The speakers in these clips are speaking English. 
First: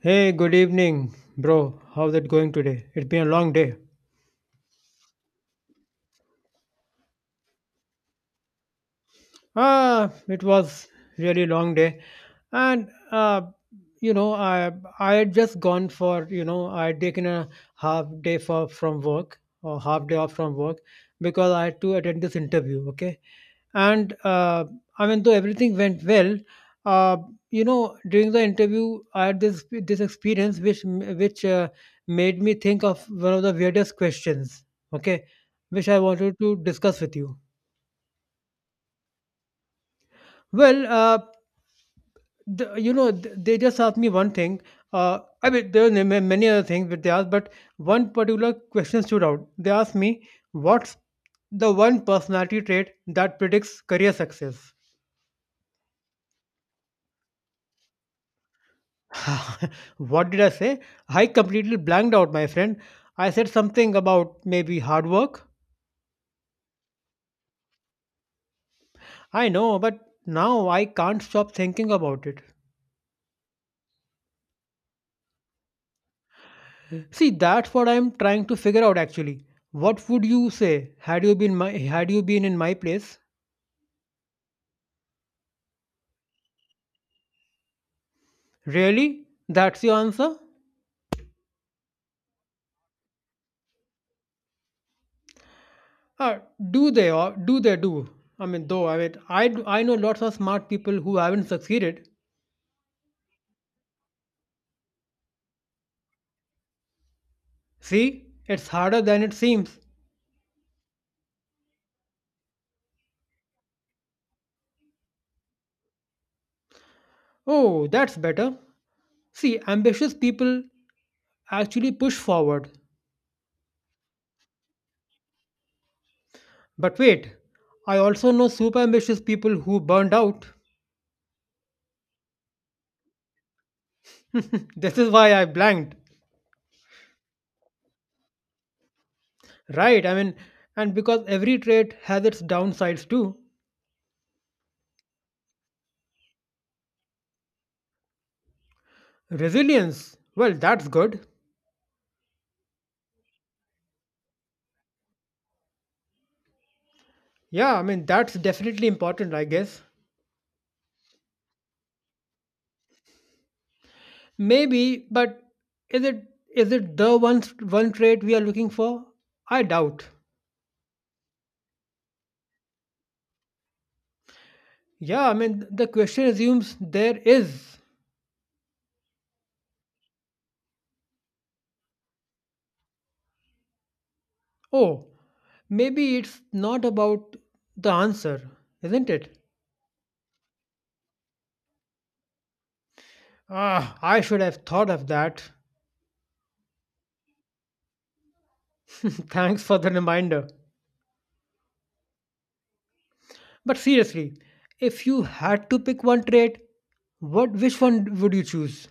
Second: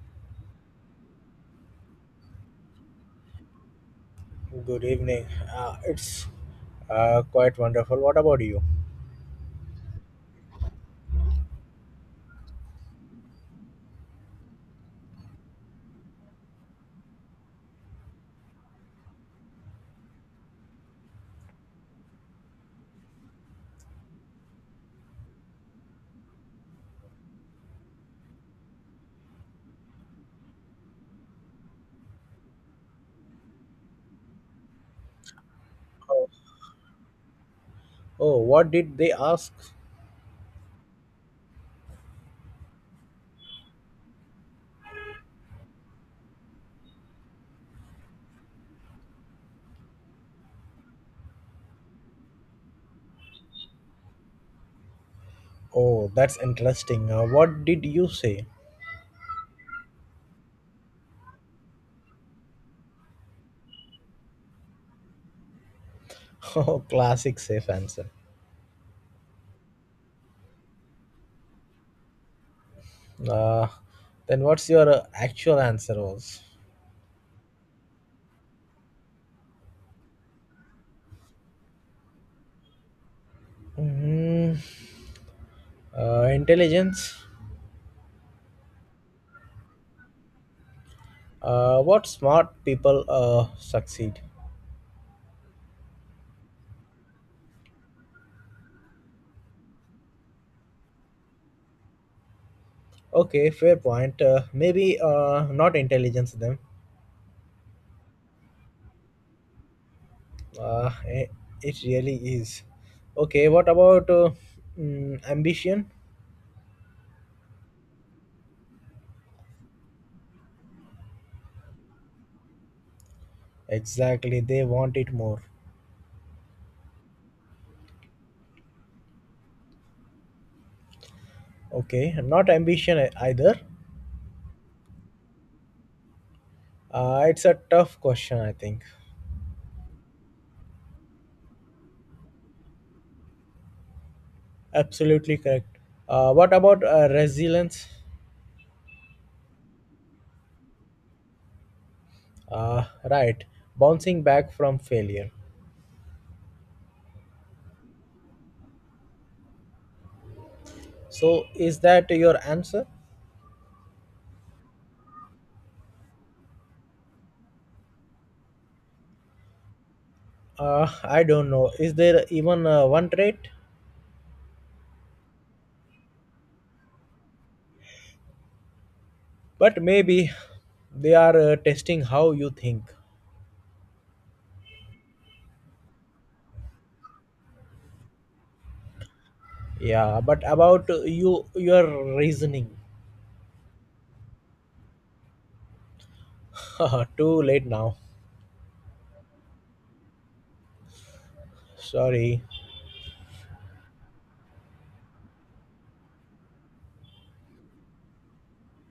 Hey, good evening, bro. How's it going today? It's been a long day. Good evening. It's quite wonderful. What about you? It was really long day, and you know, I I had just gone for I had taken a half day for from work or half day off from work because I had to attend this interview. Okay, and though everything went well, uh, during the interview, I had this experience which made me think of one of the weirdest questions. Okay, which I Oh, wanted to discuss with you. oh, what did they ask? Well. Uh, they just asked me one thing I mean there were many other things but they asked but one particular question stood out. They asked me, what's the one personality trait that predicts career success? Oh, that's interesting. What did you say? What did I say? I completely blanked out, my friend. I said something about maybe hard work. Oh, classic safe answer. I know, but now I can't stop thinking about it. Uh, then what's your actual answer was? See, that's what I'm trying to figure out actually. What would you say? Had you been in my place? Mm, Intelligence. Really? That's your answer? What smart people succeed? Uh, do they or do they do? I mean, though, I mean, I, d- I know lots of smart people who haven't succeeded. Okay, fair point. Maybe not intelligence them. See, it's harder than it seems. Uh, eh, it really is. Okay, what about ambition? Oh, that's better. See, ambitious people actually push forward. Exactly, they want it more. But wait, I also know super ambitious people who burned out. Okay, not ambition either. This is why I blanked. It's a tough question, I think. Right, I mean, and because every trait has its downsides too. Absolutely correct. What about resilience? Resilience, well, that's good. Uh, right, bouncing back from failure. Yeah, I mean, that's definitely important, I guess. So, is that your answer? Maybe, but is it is it the one one trait we are looking for? I doubt. I don't know. Is there even one trait? Yeah, I mean the question assumes there is. But maybe they are testing how you think. Oh, maybe it's not about the answer, isn't it? Yeah, but about you, your reasoning. Ah, I should have thought of that. Too late now. Thanks for the reminder. Sorry. But seriously, if you had to pick one trait, what which one would you choose?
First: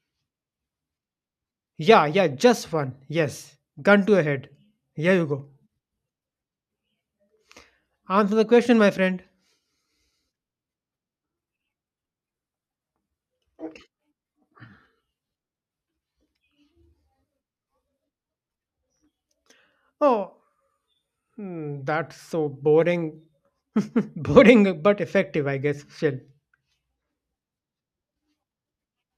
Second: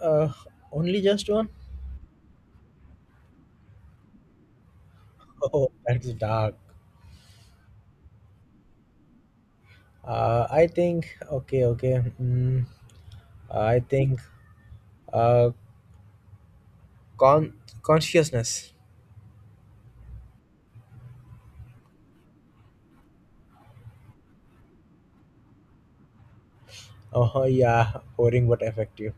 Uh, only just one? Yeah, yeah, just one. Yes. Gun to a head. Here you go. Oh, that's dark. Answer the question, my friend. I think. Okay, okay. I think. Uh, con Consciousness. Oh, hmm, that's so boring. Boring but effective, I guess, still. Oh yeah, boring but effective.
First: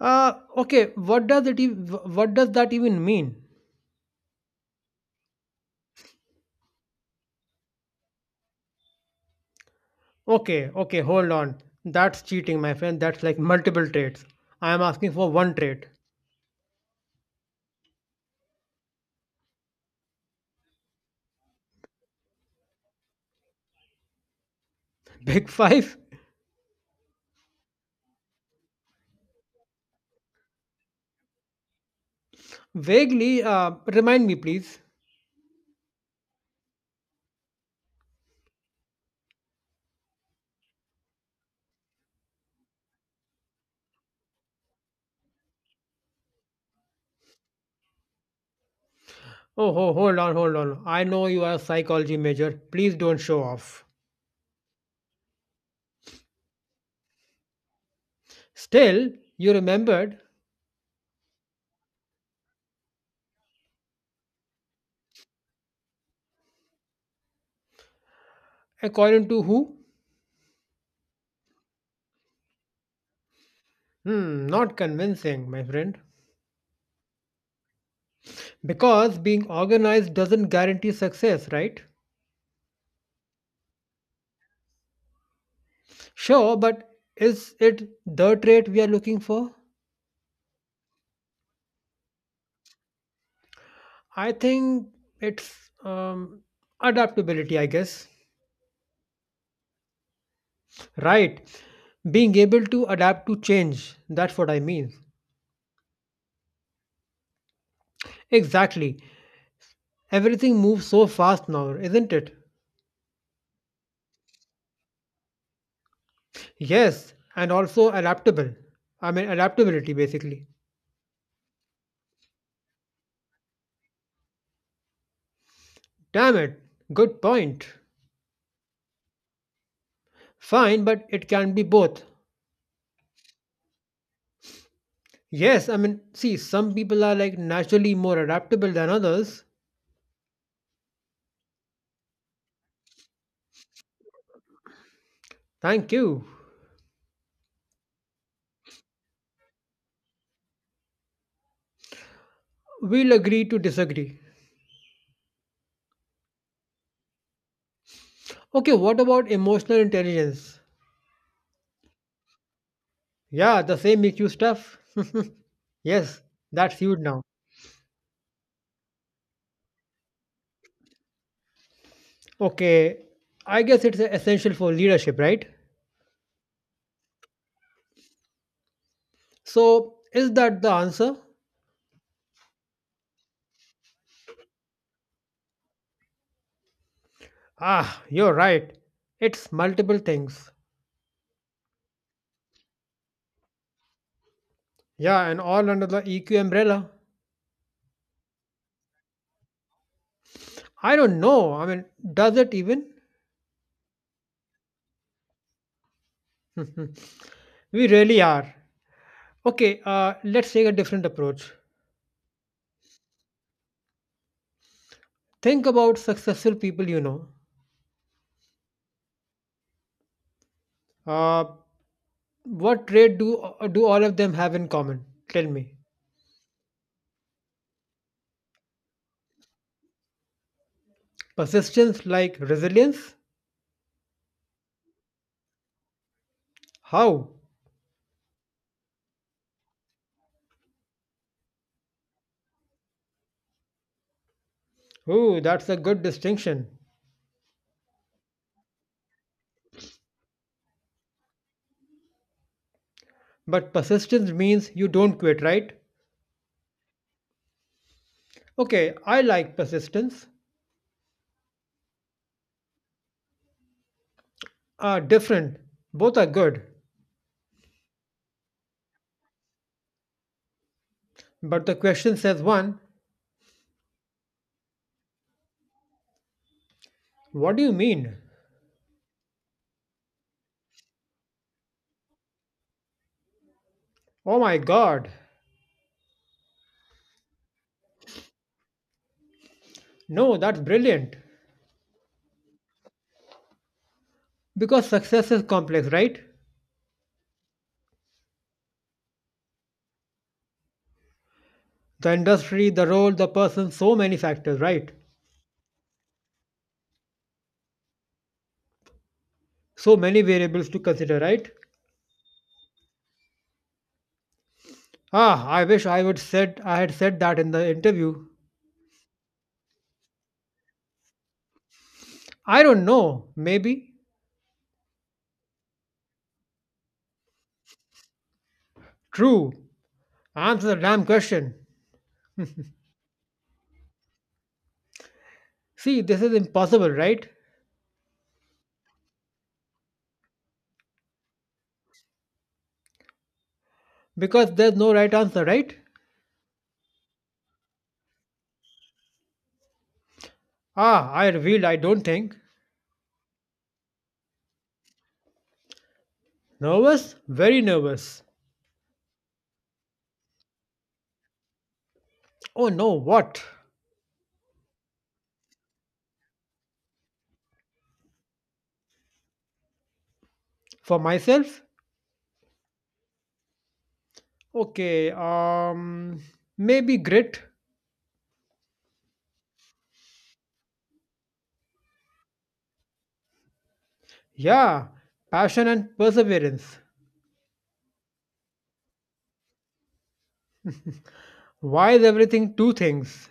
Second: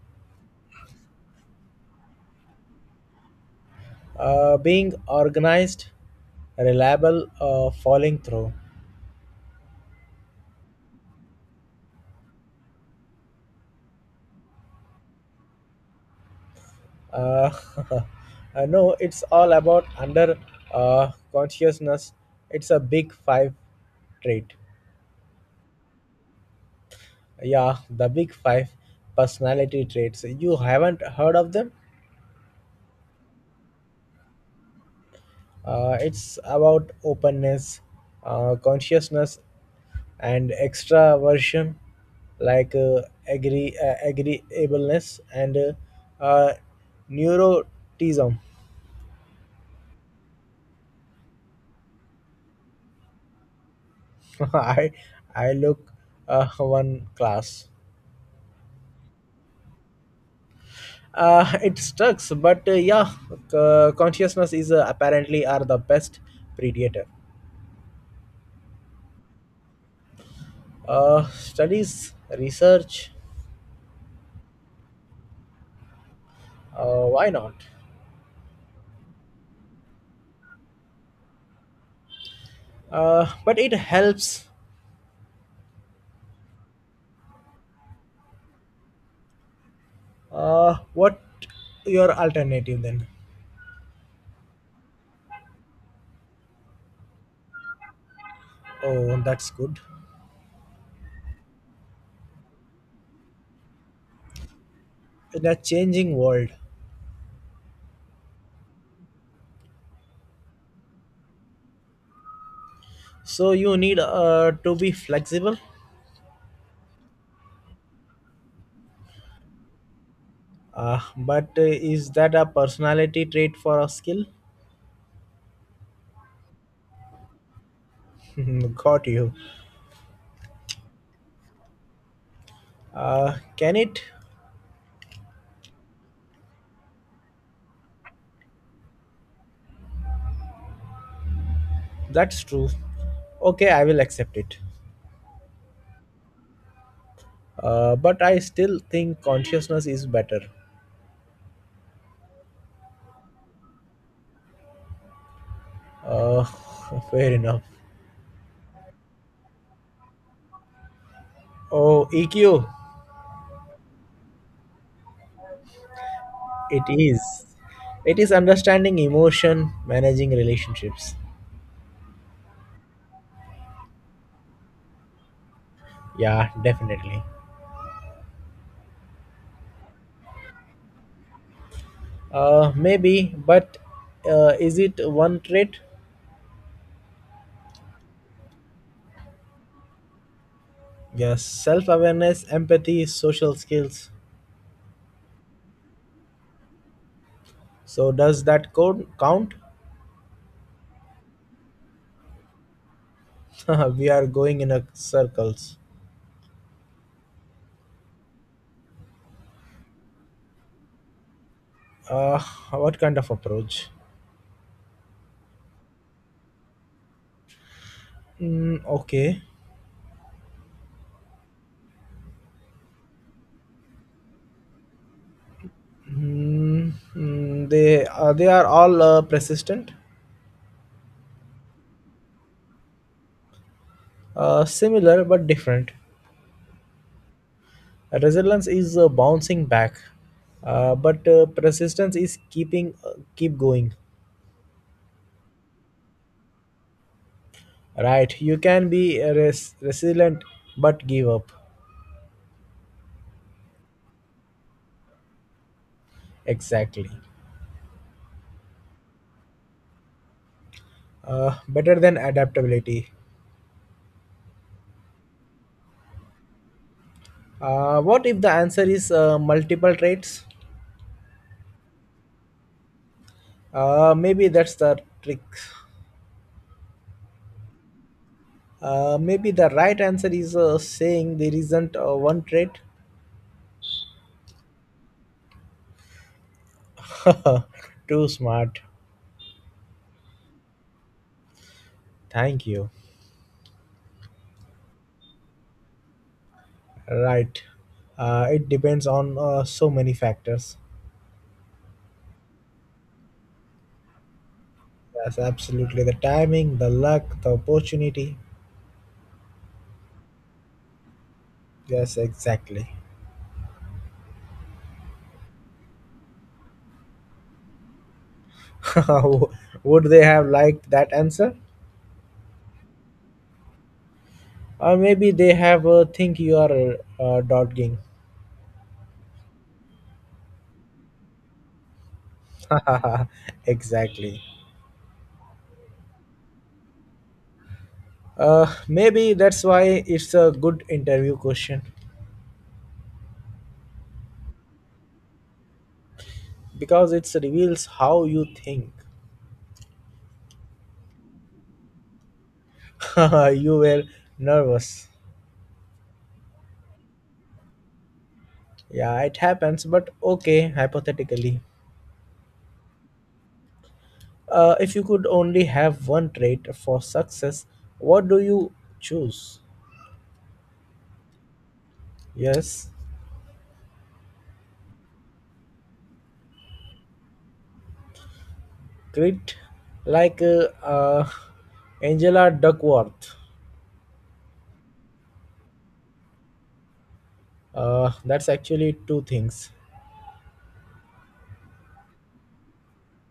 Okay, what does that even mean? Being organized, reliable, falling through. Okay, okay, hold on. That's cheating, my friend. That's like multiple traits. I am asking for one trait. uh, no, it's all about under consciousness. It's a big five trait. Big five? Yeah, the big five personality traits, you haven't heard of them? Vaguely, remind me, please. It's about openness, consciousness, and extraversion, like agreeableness, and uh, neurotism. Oh, ho, hold on, hold on. I know you are a psychology major. Please don't show off. I I look, one class. Still, you remembered. It sucks, but yeah, consciousness is apparently are the best predator. According to who? Studies, research. Hmm, not convincing, my friend. Why not? Because being organized doesn't guarantee success, right? But it helps. Sure, but is it the trait we are looking for? What your alternative then? I think it's um, adaptability, I guess. Oh, that's good. Right. Being able to adapt to change. That's what I mean. In a changing world. Exactly. Everything moves so fast now, isn't it? So you need to be flexible. Yes, and also adaptable. I mean, adaptability basically. But is that a personality trait for a skill? Damn it. Good point. Got you. Fine, but it can be both. Can it? Yes, I mean, see, some people are like naturally more adaptable than others. That's true. Okay, I will accept it. Thank you. But I still think consciousness is better. We'll agree to disagree. Uh, fair enough. Okay, what about emotional intelligence? Oh, EQ. Yeah, the same EQ stuff. Yes, that's It huge now. is. It is understanding emotion, managing relationships. Okay, I guess it's essential for leadership, right? Yeah, definitely. So, is that the answer? Maybe, but is it one trait? Ah, you're right. It's multiple things. Yes, self awareness, empathy, social skills. Yeah, and all under the EQ umbrella. So, does that code count? I don't know. I mean, does it even? We are going in a circles. We really are. Okay, let's take a different approach. Uh, what kind of approach? Think about successful people you know. Okay. Uh, what trait do all of them have in common? Tell me. They they are all persistent. Persistence like resilience? Similar but different. How? Resilience is bouncing back. But persistence is keeping keep going. Ooh, that's a good distinction. Right? You can be resilient but give up. But persistence means you don't quit, right? Exactly. Okay, I like persistence. Better than adaptability. Different. Both are good. What if the answer is multiple traits? But the question says one. Maybe that's the trick. What do you mean? Maybe the right answer is saying there isn't one trait. Oh my god. Too smart. No, that's brilliant. Thank you. Because success is complex, right? Right. It depends on so many factors. The industry, the role, the person, so many factors, right? Yes, absolutely. The timing, the luck, the opportunity. So many variables to consider, right? Yes, exactly. Ah, I wish I would said I had said that in the interview. Would they have liked that answer? I don't know, maybe. Or maybe they have think you are dogging. True. Answer the damn question. Exactly. See, this is impossible, right? Maybe that's why it's a good interview question. Because there's no right answer, right? Because it reveals how you think. Ah, I revealed I don't think. You were nervous. Nervous? Very nervous. Yeah, it happens, but okay, hypothetically. Oh no, what? If you could only have one trait for success, what do you choose? For myself? Yes, Okay, maybe grit. grit, like Angela Duckworth. Yeah, passion and perseverance. That's actually two things. Why is everything two things?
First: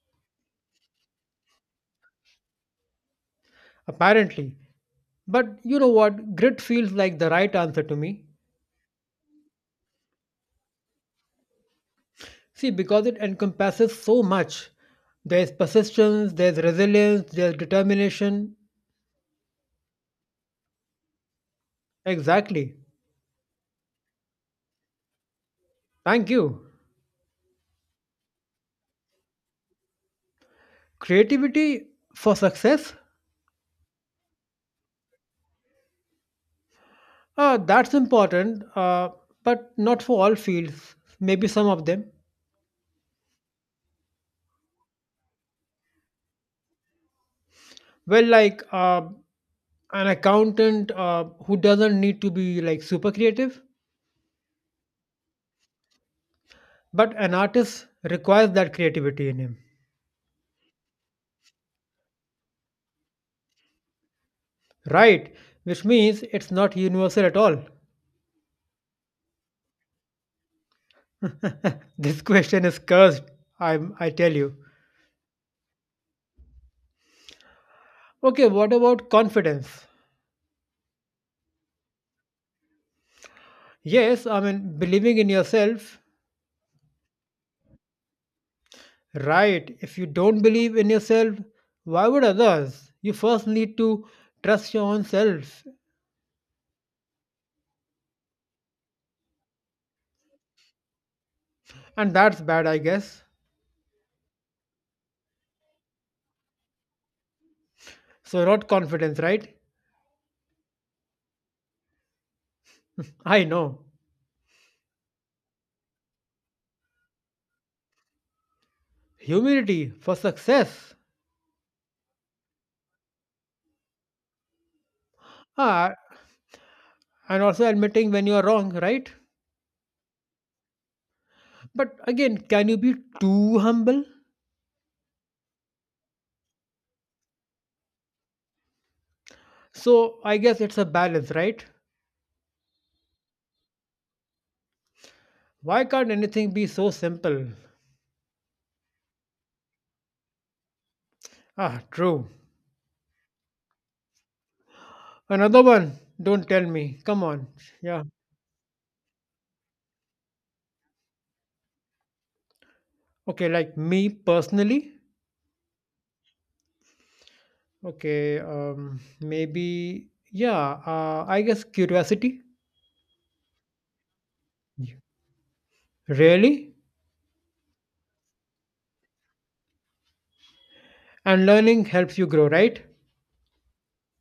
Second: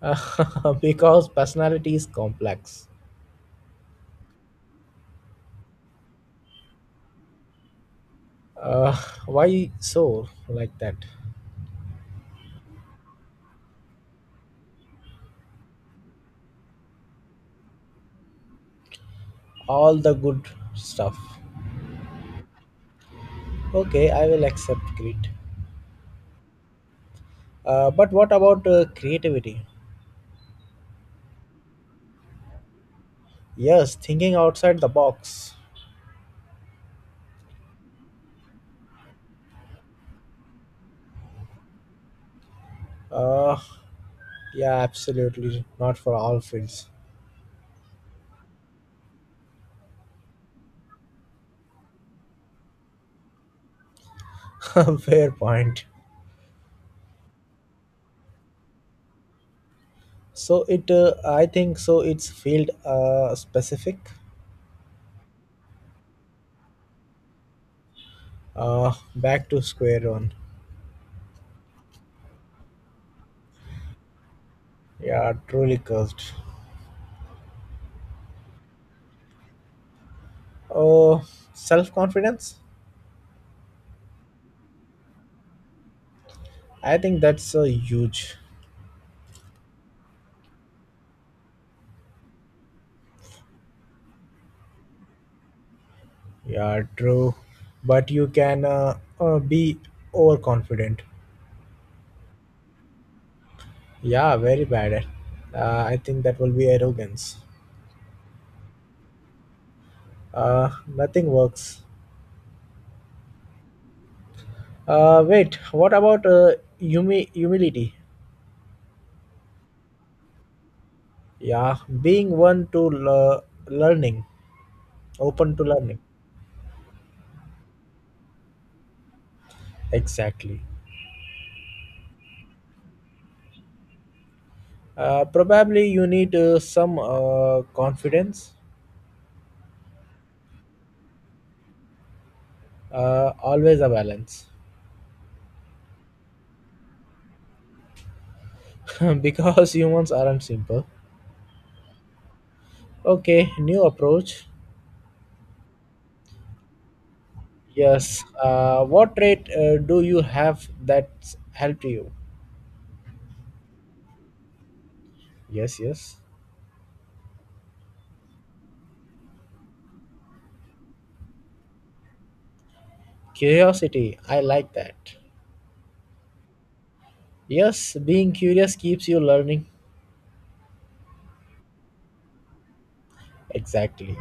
Because personality is complex. Apparently. But you know what? Grit feels like the right answer to me. Uh, why so like that? See, because it encompasses so much. There's persistence, there's resilience, there's determination. All the good stuff. Exactly. Okay, I will accept grit. Thank you. But what about creativity? Creativity for success? Yes, thinking outside the box. That's important, but not for all fields. Maybe some of them. Uh, yeah, absolutely. Not for all fields. Well, an accountant who doesn't need to be like super creative. Fair point. But an artist requires that creativity in him, So it, I think so. It's field specific. right? Which means it's not universal at all. Back to square one. This question is cursed, I tell you. Yeah, truly cursed. Okay, what about confidence? Oh, self confidence. Yes, I mean, believing in yourself, I think that's huge. right? If you don't believe in yourself, why would others? You first need to trust your own self, Yeah, true. But you can be overconfident. and that's bad, I guess. Yeah, very bad. I think that will be arrogance. So, not confidence, right? Nothing works. I know. Wait, what about humility? Humility for success. Yeah, being one to learning, open to Ah, learning. and also admitting when you are wrong, right? Exactly. But again, can you be too humble? Probably you need some confidence. So I guess it's a balance, right? Always a balance. Why can't anything be so simple? Because humans aren't simple. Ah, true. Okay, new approach. Another one. Don't tell me. Come on. Yeah. Yes. What trait do you have that's helped you? Okay, like me personally. Yes, yes. Okay, I guess curiosity. Curiosity, I like that. Really? Yes, being curious keeps you learning. And learning helps you grow, right? Exactly.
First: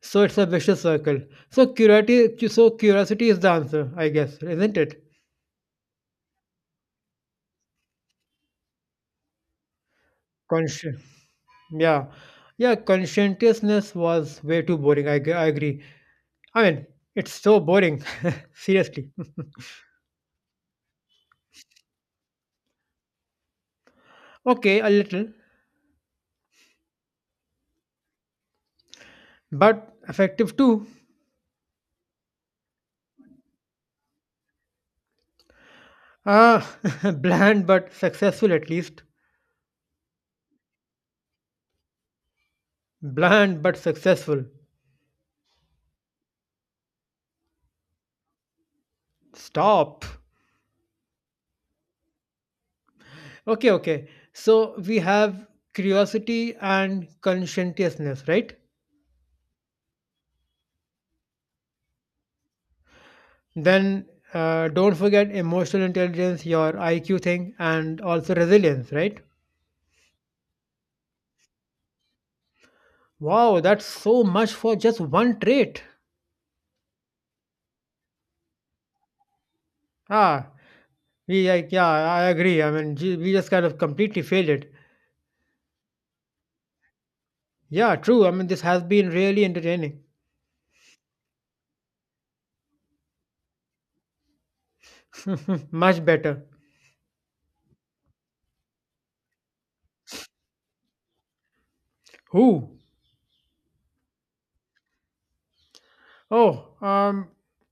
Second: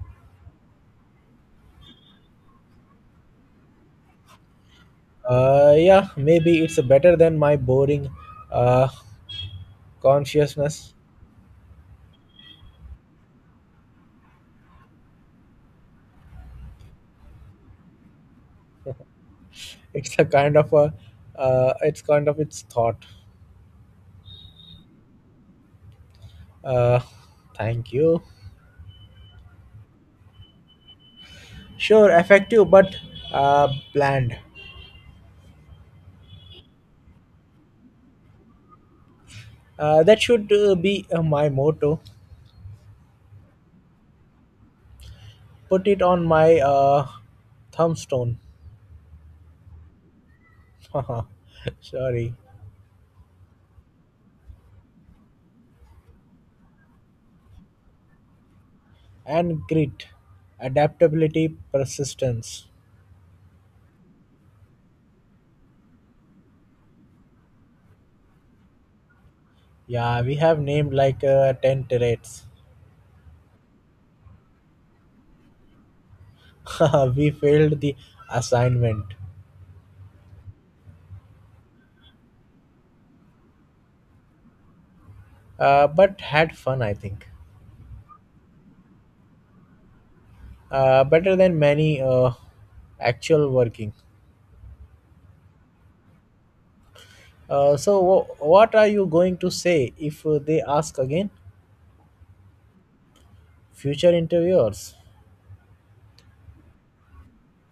So it's a vicious circle. So curiosity is the answer, I guess, isn't it? Yeah, maybe it's better than my boring uh, consciousness. Conscious. Yeah, yeah, conscientiousness was way too boring. I agree. I mean, it's so boring. Seriously. It's a kind of a, it's kind of its thought. Okay, a little, Uh, thank you. but effective too. Sure, effective but bland. Ah, bland but successful at least. That should be my motto. Bland but successful. Put it on my thumbstone. Stop. Sorry. Okay, okay. So we have curiosity and conscientiousness, right? And grit, adaptability, persistence. Then don't forget emotional intelligence, your IQ thing, and also resilience, right? Yeah, we have named like 10 traits. Wow, that's so much for just one trait. We failed the assignment, Ah, I agree. I mean, we just kind of completely failed it. But had fun, I think. Yeah, true. I mean, this has been really entertaining. Better than many actual working. Much better. So, what are you going to say if they ask again? Who? Future interviewers, Oh,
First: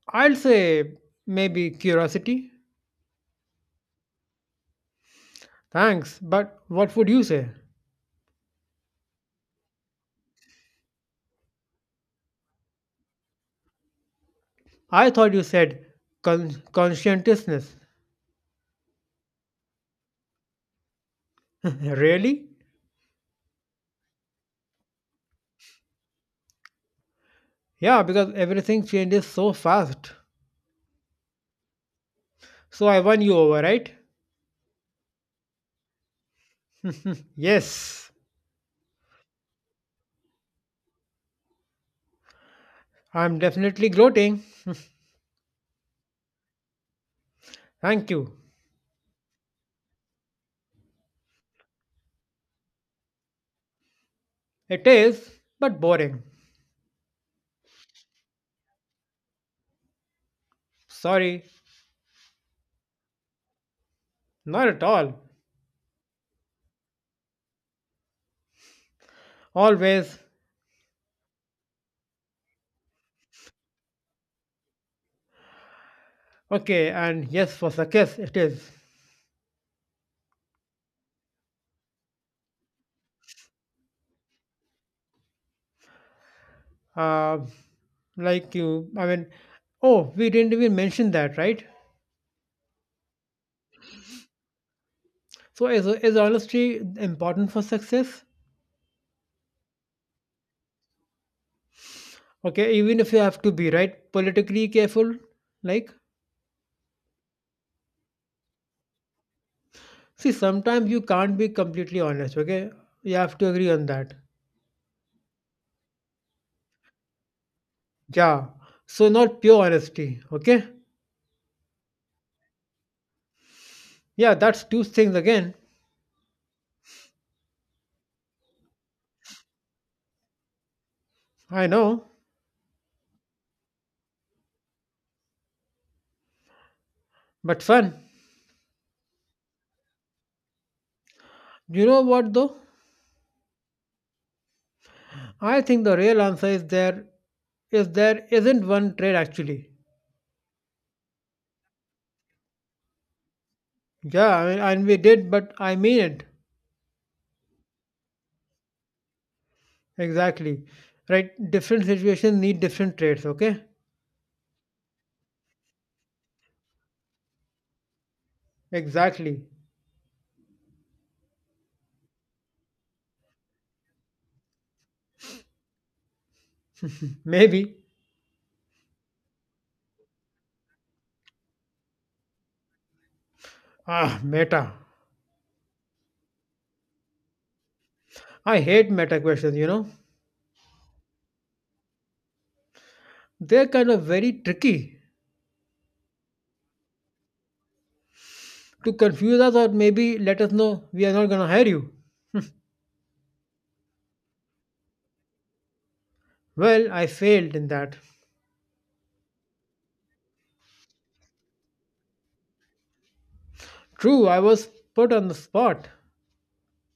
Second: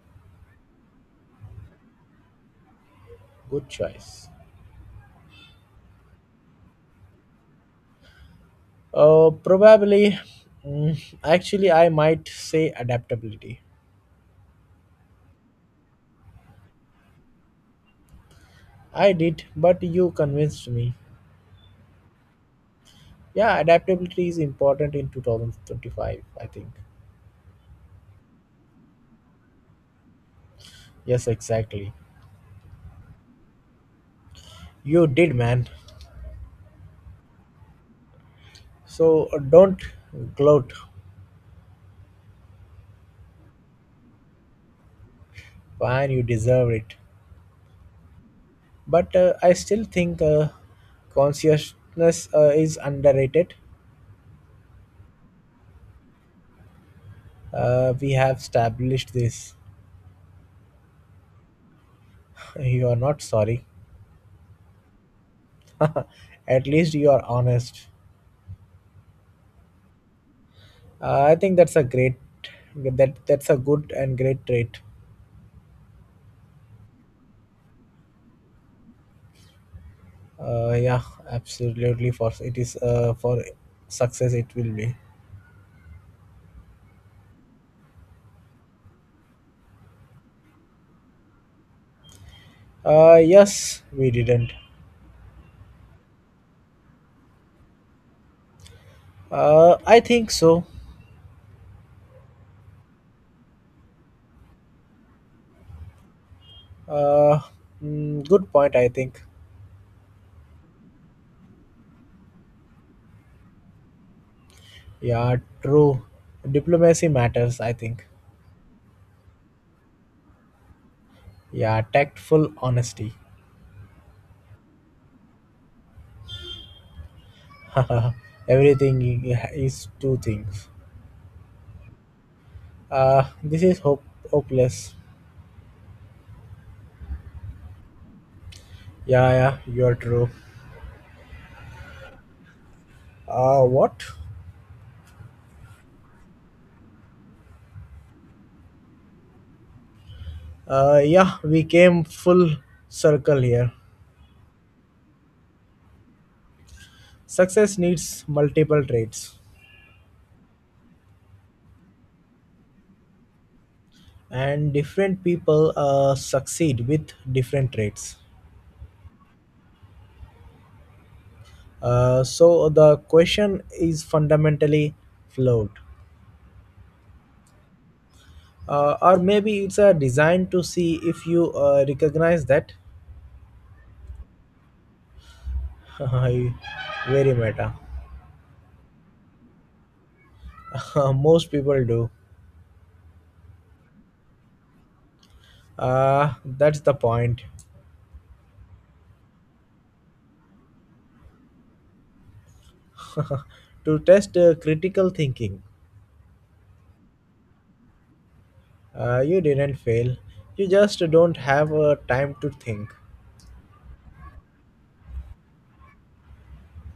I'll say maybe curiosity. good choice. Thanks, but what would you say? Probably, actually, I might say adaptability. I thought you said conscientiousness. I did, but you convinced me. Really? Yeah, adaptability is important in 2025, I think. Yeah, because everything changes so fast. Yes, exactly. So I won you over, right? You did, man. Yes. So don't gloat, I'm definitely gloating. man. You deserve it. Thank you. But I still think consciousness is underrated. It is, but boring. We have established this. Sorry, You are not sorry. not at all. At least you are honest. Always. I think that's a great that That's a good and great trait. Okay, and yes, for success, it is. Yeah, absolutely. For success, it will be. Uh, like you, I mean, oh, we didn't even mention that, right? Yes, we didn't. So, is honesty important for success? I think so. Okay, even if you have to be, right? Politically careful. Like, Uh, good point, I think. see, sometimes you can't be completely honest, okay? You have to agree on that. Yeah, true. Diplomacy matters, I think. Yeah. So, not pure honesty, okay? Yeah, tactful honesty. Yeah, that's two things again. Everything is two things. I know, Uh, this is hope- Hopeless. but fun. Yeah, yeah, you're true. You know what though? What? I think the real answer is there isn't one trade actually. Yeah, we came full circle here. Yeah, I mean, and we did, but I mean it. Success needs multiple traits. Exactly. Right? Different situations need different trades, okay? And different people succeed with different traits. Exactly. So the question is fundamentally flawed, Maybe. Or maybe it's a design to see if you recognize that. Ah, meta. Very meta. I hate meta questions, you know? Most people do. They're kind of very tricky That's the point. to confuse us or maybe let us know we are not gonna hire you. To test critical thinking. Well, I failed in that. You didn't fail. You just don't have time to think, True, I was put on the spot.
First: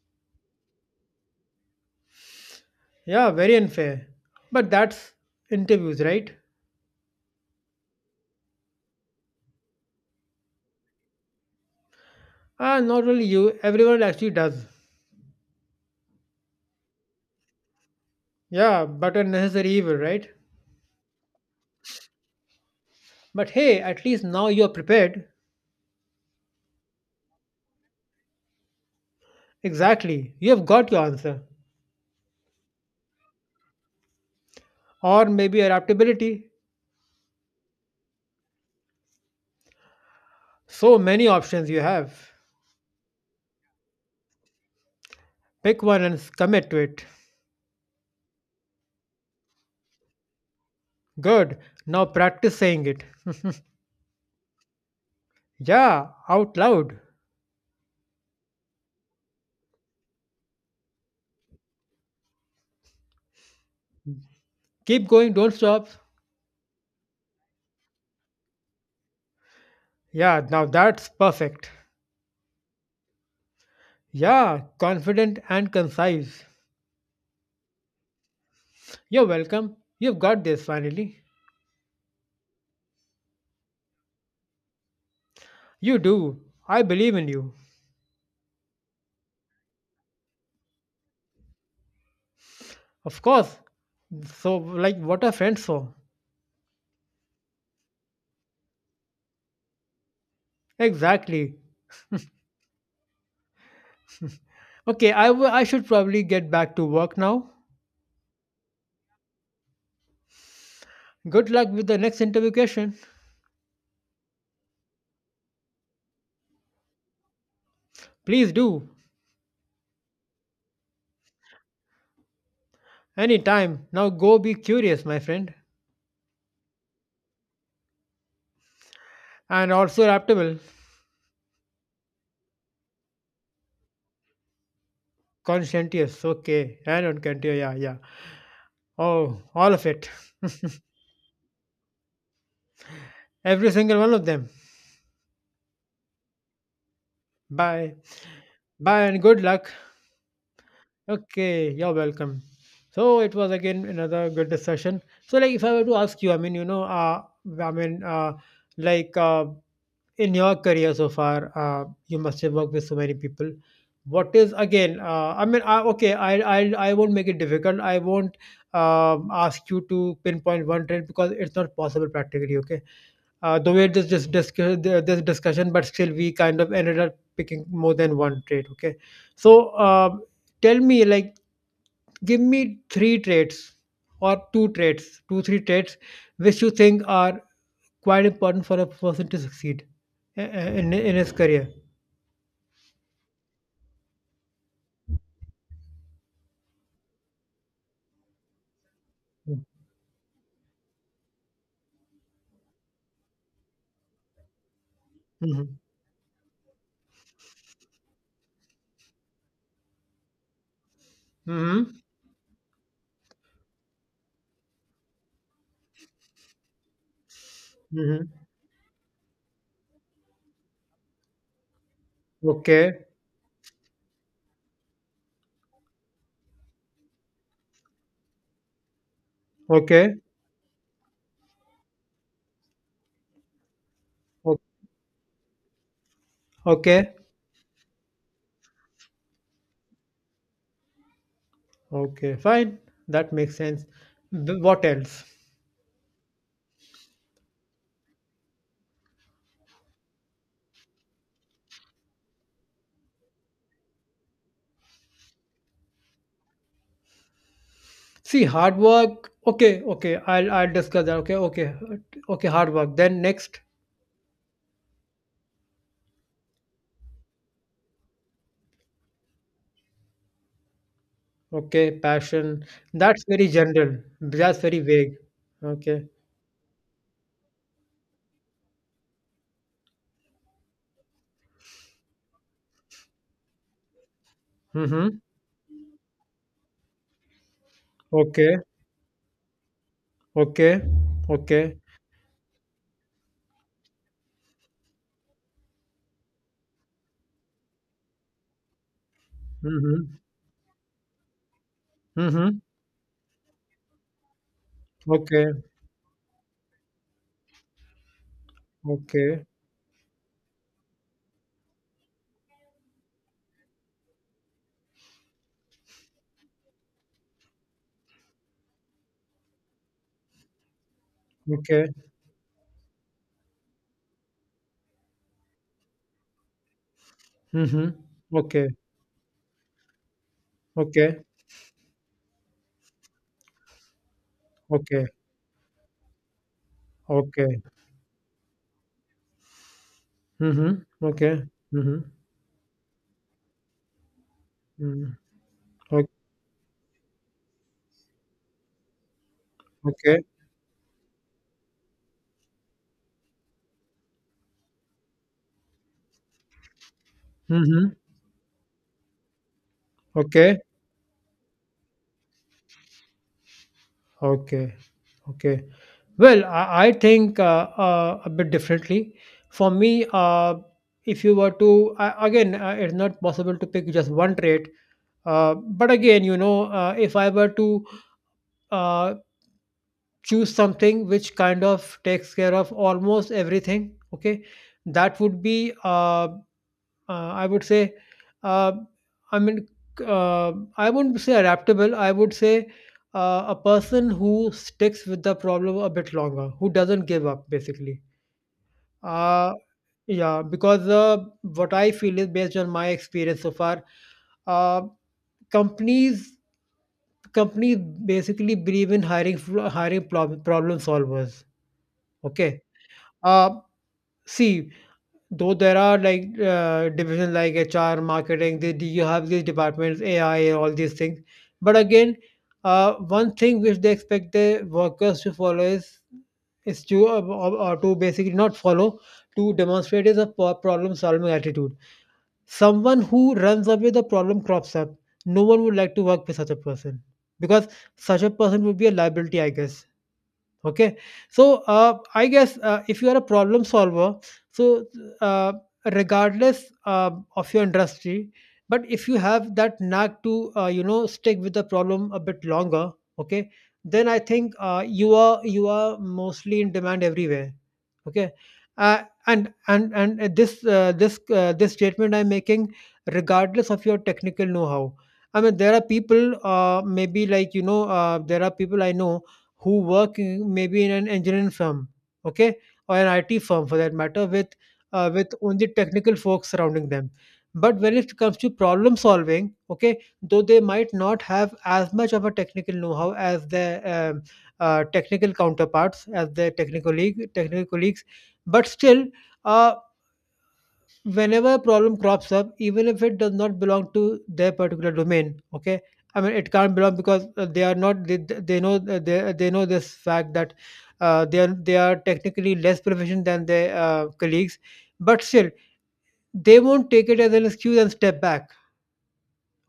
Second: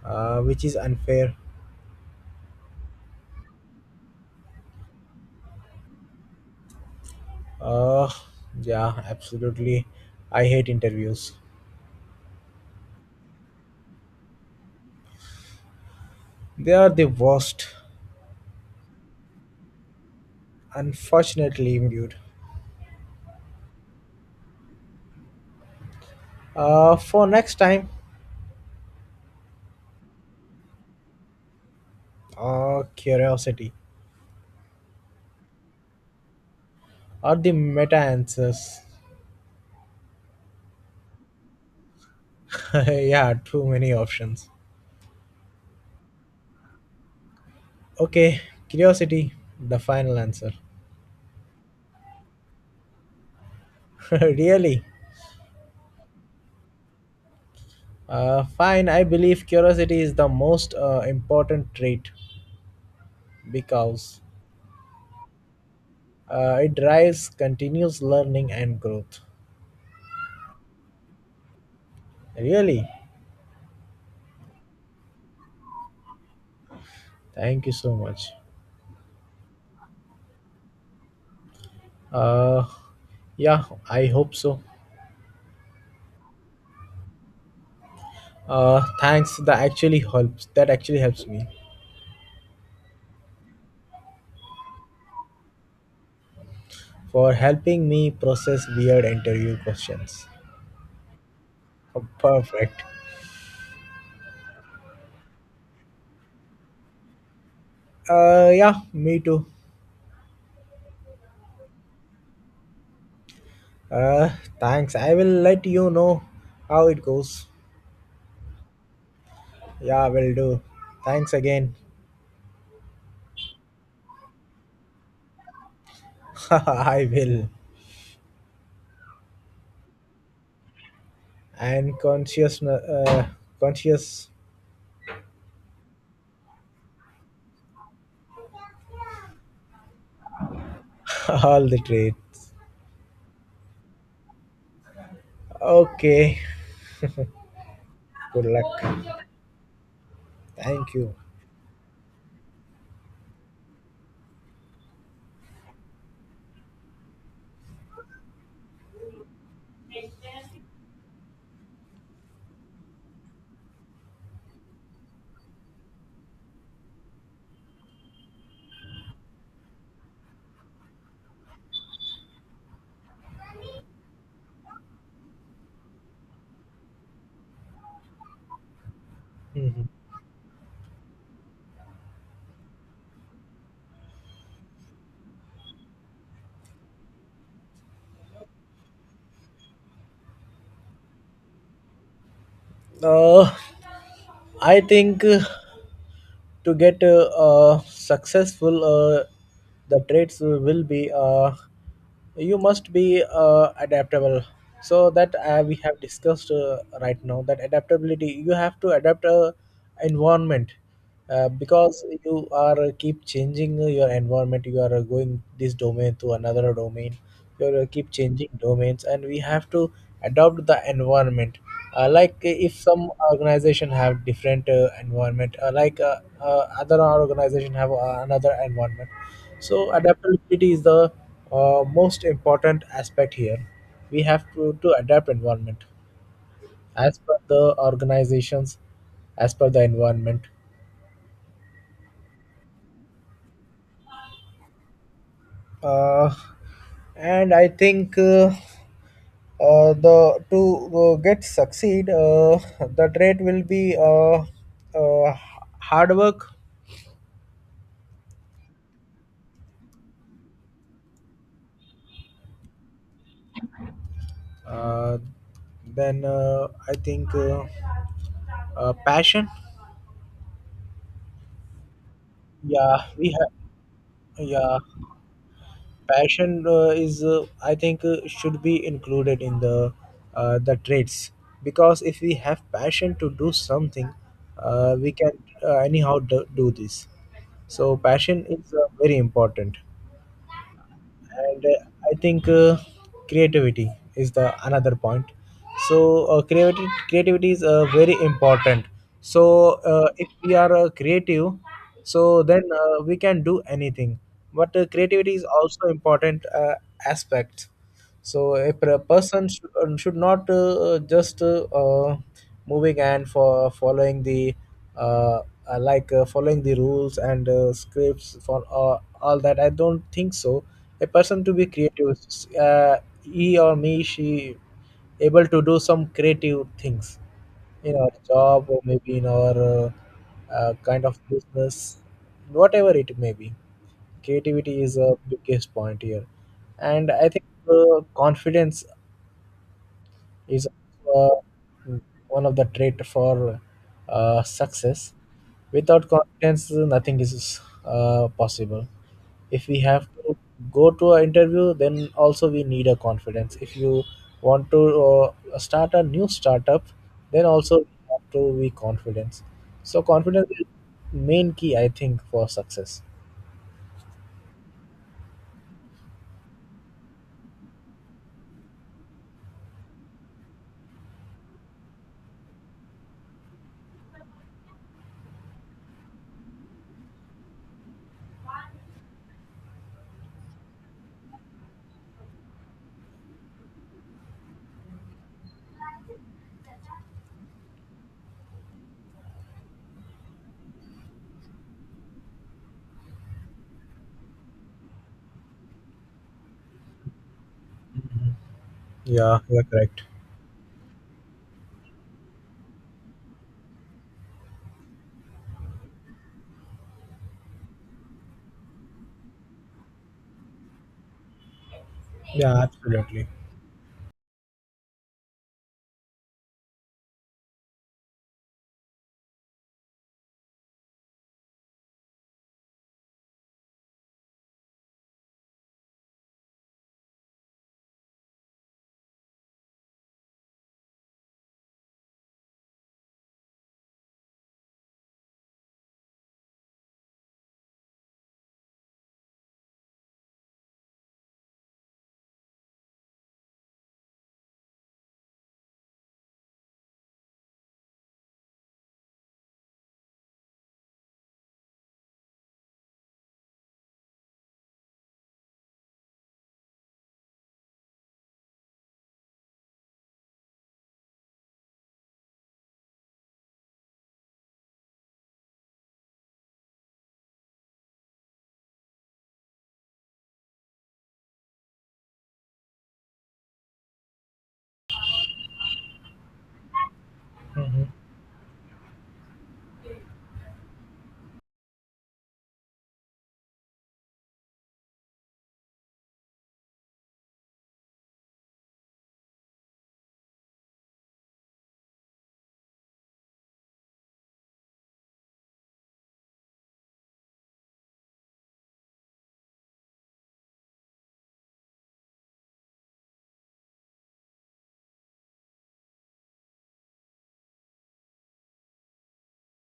which is unfair. Yeah, very unfair. But that's interviews, right? Uh, yeah, absolutely. I hate interviews. Ah, not only you, everyone actually does. They are the worst. Yeah, but a necessary evil, right? Unfortunately, dude. But hey, at least now you're prepared. For next time, Exactly. You have got your answer. Curiosity Or maybe adaptability. or the meta answers. So many options you have. Yeah, too many options. Pick one and commit to it. Okay, curiosity, the final answer. Good. Now practice saying it. Really? Yeah, out loud. Fine. I believe curiosity is the most important trait because Keep going, don't stop. It drives continuous learning and growth. Yeah, now that's perfect. Really? Yeah, confident and concise. Thank you so much. You're welcome. You've got this finally. Uh, yeah, I hope so. You do. I believe in you. Thanks. That actually helps. That actually helps me Of course. So, like, what are friends for? for helping me process weird interview questions. Exactly. Oh, perfect. Okay, I should probably get back to work now. Yeah, me too. Good luck with the next interview question. Uh, thanks. I will let you know how it goes. Please do. Yeah, will do. Thanks again. Anytime. Now go be curious, my friend. I will. And also adaptable. And conscious, Conscientious. Okay. And unconscientious. Yeah, yeah. Oh, all of it. all the trade. Every single one of them. Okay. Bye. Good Bye and luck. good luck. Thank you. Okay, you're welcome. So it was again another good discussion. So like if I were to ask you, I mean, I mean, uh, like uh, in your career so far, you must have worked with so many people. What is again? I won't make it difficult. I won't ask you to pinpoint one trend because it's not possible practically. Okay, the way this discussion, but still we kind of ended up picking more than one trade. Okay, so. Mhm. Tell me like give me three traits or two traits, three traits which you think are quite important for a person to succeed in his career. Uh, I think. To get successful, the traits will be you must be adaptable, so that we Mm-hmm. have discussed right now that adaptability you have to adapt environment, Mm-hmm. because you are keep changing your environment, you are going this domain to another domain, you are, keep Mm-hmm. changing domains, and we have to adopt the environment, like if Okay. some organization have different environment, like other organization have another environment. So Okay. adaptability is the most important aspect here. We have O- to adapt environment, okay. as per the organizations, as per the environment. Okay. Fine. That makes sense. Th- what else? uh, and I think the to get succeed, the trait will be uh, hard work. See, hard work. Okay. Okay. I'll discuss that. Okay. Okay. Okay. Hard work. Then next. Uh, then I think passion. Okay. Passion. Yeah, That's we very have. general. That's Yeah, very vague. Okay. passion is, I think, should be included in the traits, because if we have passion to do something, Mm-hmm. we can anyhow do this. So passion Okay. is very important. Okay, And okay. I think creativity is the another point. So creativity is very important. So Mhm, if we are creative, so mhm. then we can do anything. But creativity is Okay, also important aspect. So a okay, person should not just moving and for following the uh, like following the rules and scripts for all that. I don't think so. A person to be okay. creative, uh, he or me, she able to do some creative things in Mhm. our job Okay, or maybe in our kind of okay, business, whatever it may be. Creativity is okay, a biggest point here. And I think okay. Confidence is Mhm. uh, Okay. Mhm. one of the trait for success. Mhm. O Without confidence nothing is possible. If we have okay. to go to an interview, then also we need a confidence. If you want to start a new startup, then also we Mhm. have to be confidence. So confidence Okay, is main key, I think, for success. okay, okay. Well, I think a bit differently. For me, if you were to I again, it's not possible to pick just one trait. But again, you know, if I were to uh, choose something which kind of takes care of almost everything, okay, that would be I would say uh, I mean, I wouldn't say adaptable, I would say a person who sticks with the problem a bit longer, who doesn't give up basically. Yeah, uh, you're correct. yeah, because what I feel is based on my experience so far. uh, companies companies basically believe in hiring hiring problem solvers, okay. Yeah, absolutely. uh, See, though there are like divisions like HR, marketing, they, you have these departments, AI, all these things. But again, one thing which they expect the workers to follow is to or to basically not follow, to demonstrate, is a problem solving attitude. Someone who runs away the problem crops up. No one would like to work with such a person because such a person would be a liability, I guess. Okay. So I guess if you are a problem solver, so uh, regardless of your industry, but if you have that knack to, stick with the problem a bit longer, okay, then I think you are mostly in demand everywhere, okay. uh, and this statement I'm making, regardless of your technical know how. I mean, there are people maybe like, there are people I know who work in, maybe in an engineering firm, okay, or an IT firm for that matter, with only technical folks surrounding them. But Hmm. when it comes to problem solving, okay, though they might not have as much of a technical know-how as their technical counterparts, as their technical league, technical colleagues, but still, uh, whenever a problem crops up, even if it does not belong to their particular domain, okay. I mean, it can't belong because they are not. They know they know this fact that they are technically less proficient than their colleagues, but still they won't take it as an excuse and step back.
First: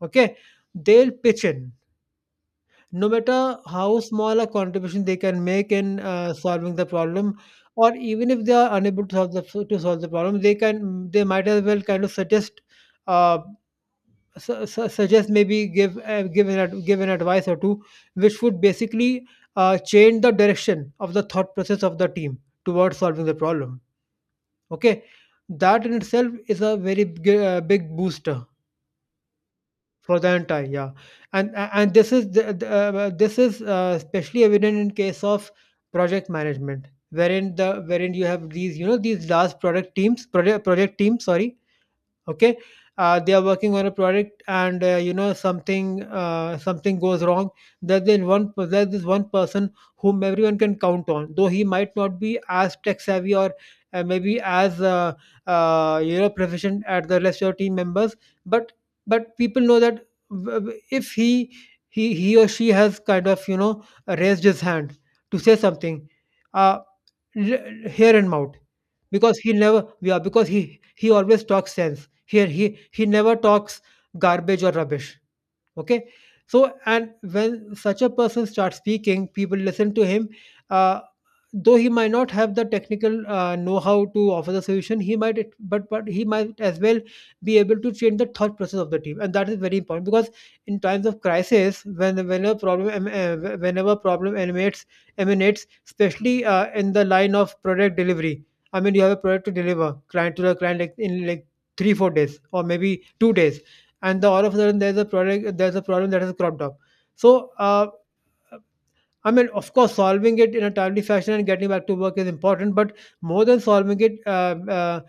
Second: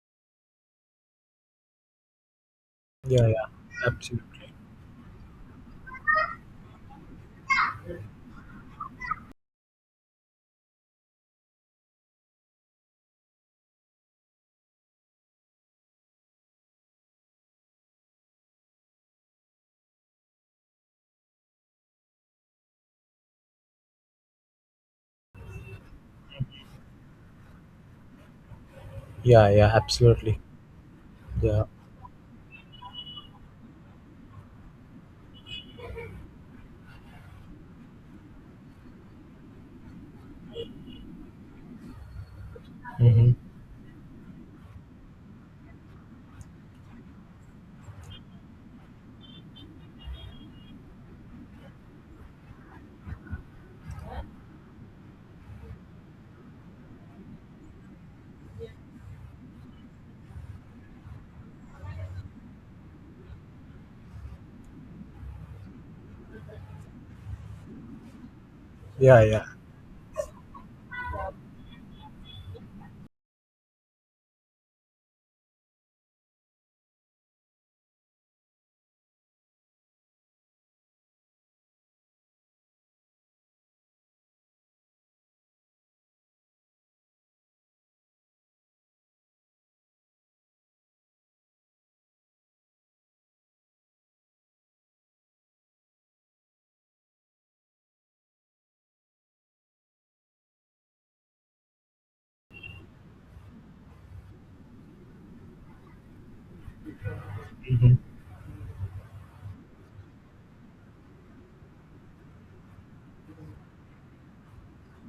Okay, they'll pitch in, no Yeah, yeah, matter how small a absolutely. contribution they can make in solving the problem, or even if they are unable to solve the problem, they can, they might as well kind of suggest uh, suggest, maybe give give an advice or two, which would basically change the direction of the thought process of the team towards solving the problem. Okay, that in itself is a very big, big booster Yeah, yeah, for the absolutely. entire, yeah. Yeah. And this is this is especially evident in case of project management, wherein the wherein you have these, you know, these large product teams, project teams sorry, okay. Hmm. they are working on a product, and something goes wrong. There's this one person whom everyone can count on, though he might not be as tech savvy or maybe as proficient at the rest of your team members, but but people know that if he he or she has kind of, you know, raised his hand to say something, uh, hear him out, Yeah, because yeah. he never yeah because he always talks sense here, he never talks garbage or rubbish, okay. So and when such a person starts speaking, people listen to him. uh, though he might not have the technical know-how to offer the solution, he might, but he might as well be able to change the thought process of the team, and that is very important because in times of crisis, whenever whenever problem emanates emanates, especially in the line of product delivery. I mean, you have a product to deliver client to the client, like in like 3 4 days or maybe 2 days, and the all of a sudden there's a product there's a problem that has cropped up. So Hmm. I mean, of course solving it in a timely fashion and getting back to work is important, but more than solving it,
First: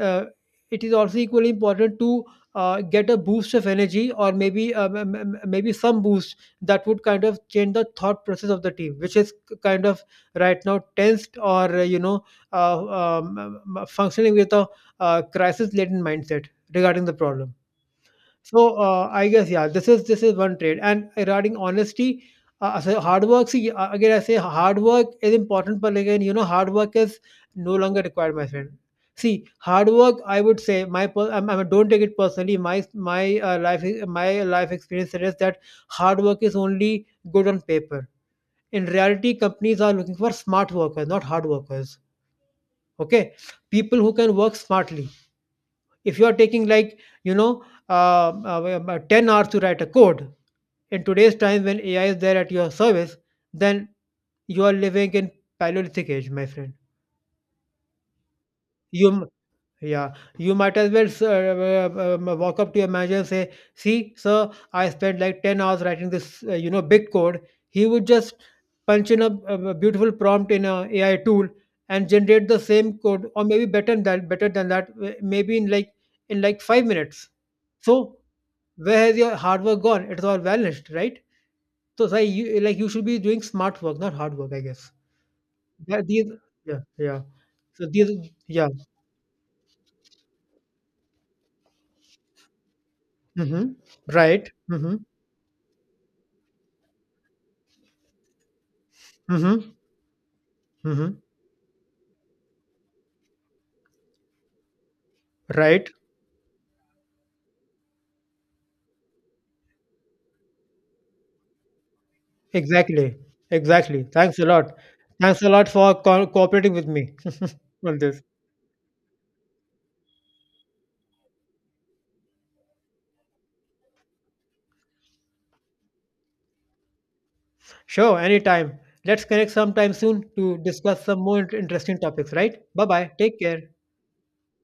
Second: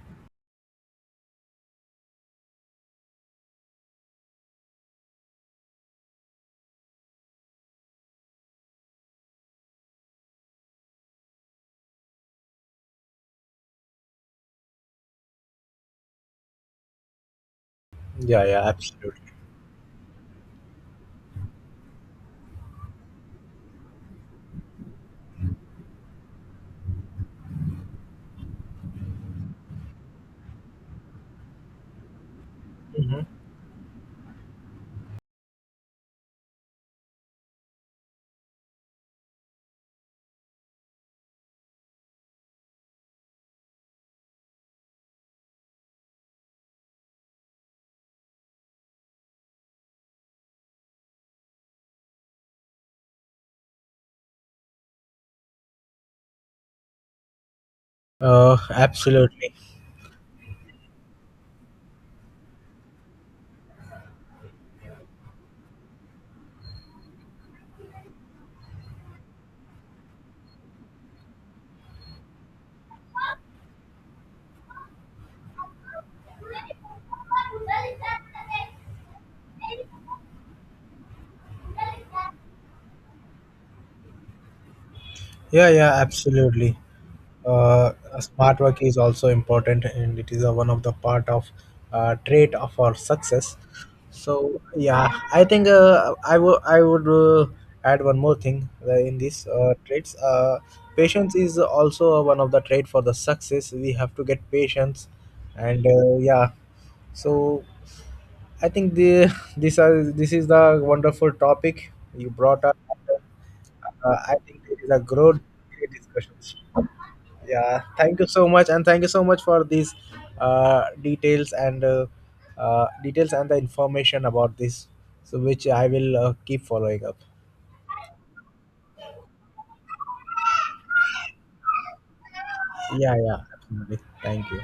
uh, it is also equally important to get a boost of energy, or maybe maybe some boost that would kind of change the thought process of the team, which is kind of right now tensed or, uh, functioning with a crisis laden mindset regarding the problem. Yeah, yeah, So absolutely. I guess yeah, this is one trait. And regarding honesty, so hard work. See, again, I say hard work is important, but again, you know, hard work is no longer required, my friend. See, hard work. I would say I don't take it personally. Hmm. My life experience suggests that hard work is only good on paper. In reality, companies are looking for smart workers, not hard workers. Okay, people who can work smartly. If you are taking, like, you know, 10 hours to write a code in today's time when AI is there at your service, then you are living in Paleolithic age, my friend. You, m- Absolutely. yeah, you might as well walk up to your manager and say, "See, sir, I spent like 10 hours writing this, you know, big code." He would just punch in a beautiful prompt in a AI tool and generate the same code, or maybe better than that, maybe in like 5 minutes. So where has your hard work gone? It's all vanished, right? So it's like you should be doing smart work, not hard work, I guess. Yeah, yeah, Yeah, these absolutely. yeah, yeah. So Uh, these smart yeah. work is also important, and it is a, one of the part of trait of our success. Mm-hmm. Right. So Mm-hmm. yeah, I think I would add one more thing in this Mm-hmm. Traits. Mm-hmm. Patience is also one of the trait for the success. We have to get patience, and Right. Yeah, so I think the this are this is the wonderful topic you brought up. Exactly. Exactly. I Thanks a think lot. it is a good Thanks a lot great for discussions. cooperating with me Yeah, on thank this. you so much, and thank you so much for these details and the information about this. So which I will keep following up. Sure, anytime. Let's connect sometime soon to discuss some more interesting topics, right? Bye bye. Yeah, yeah, Take care. absolutely. Thank you.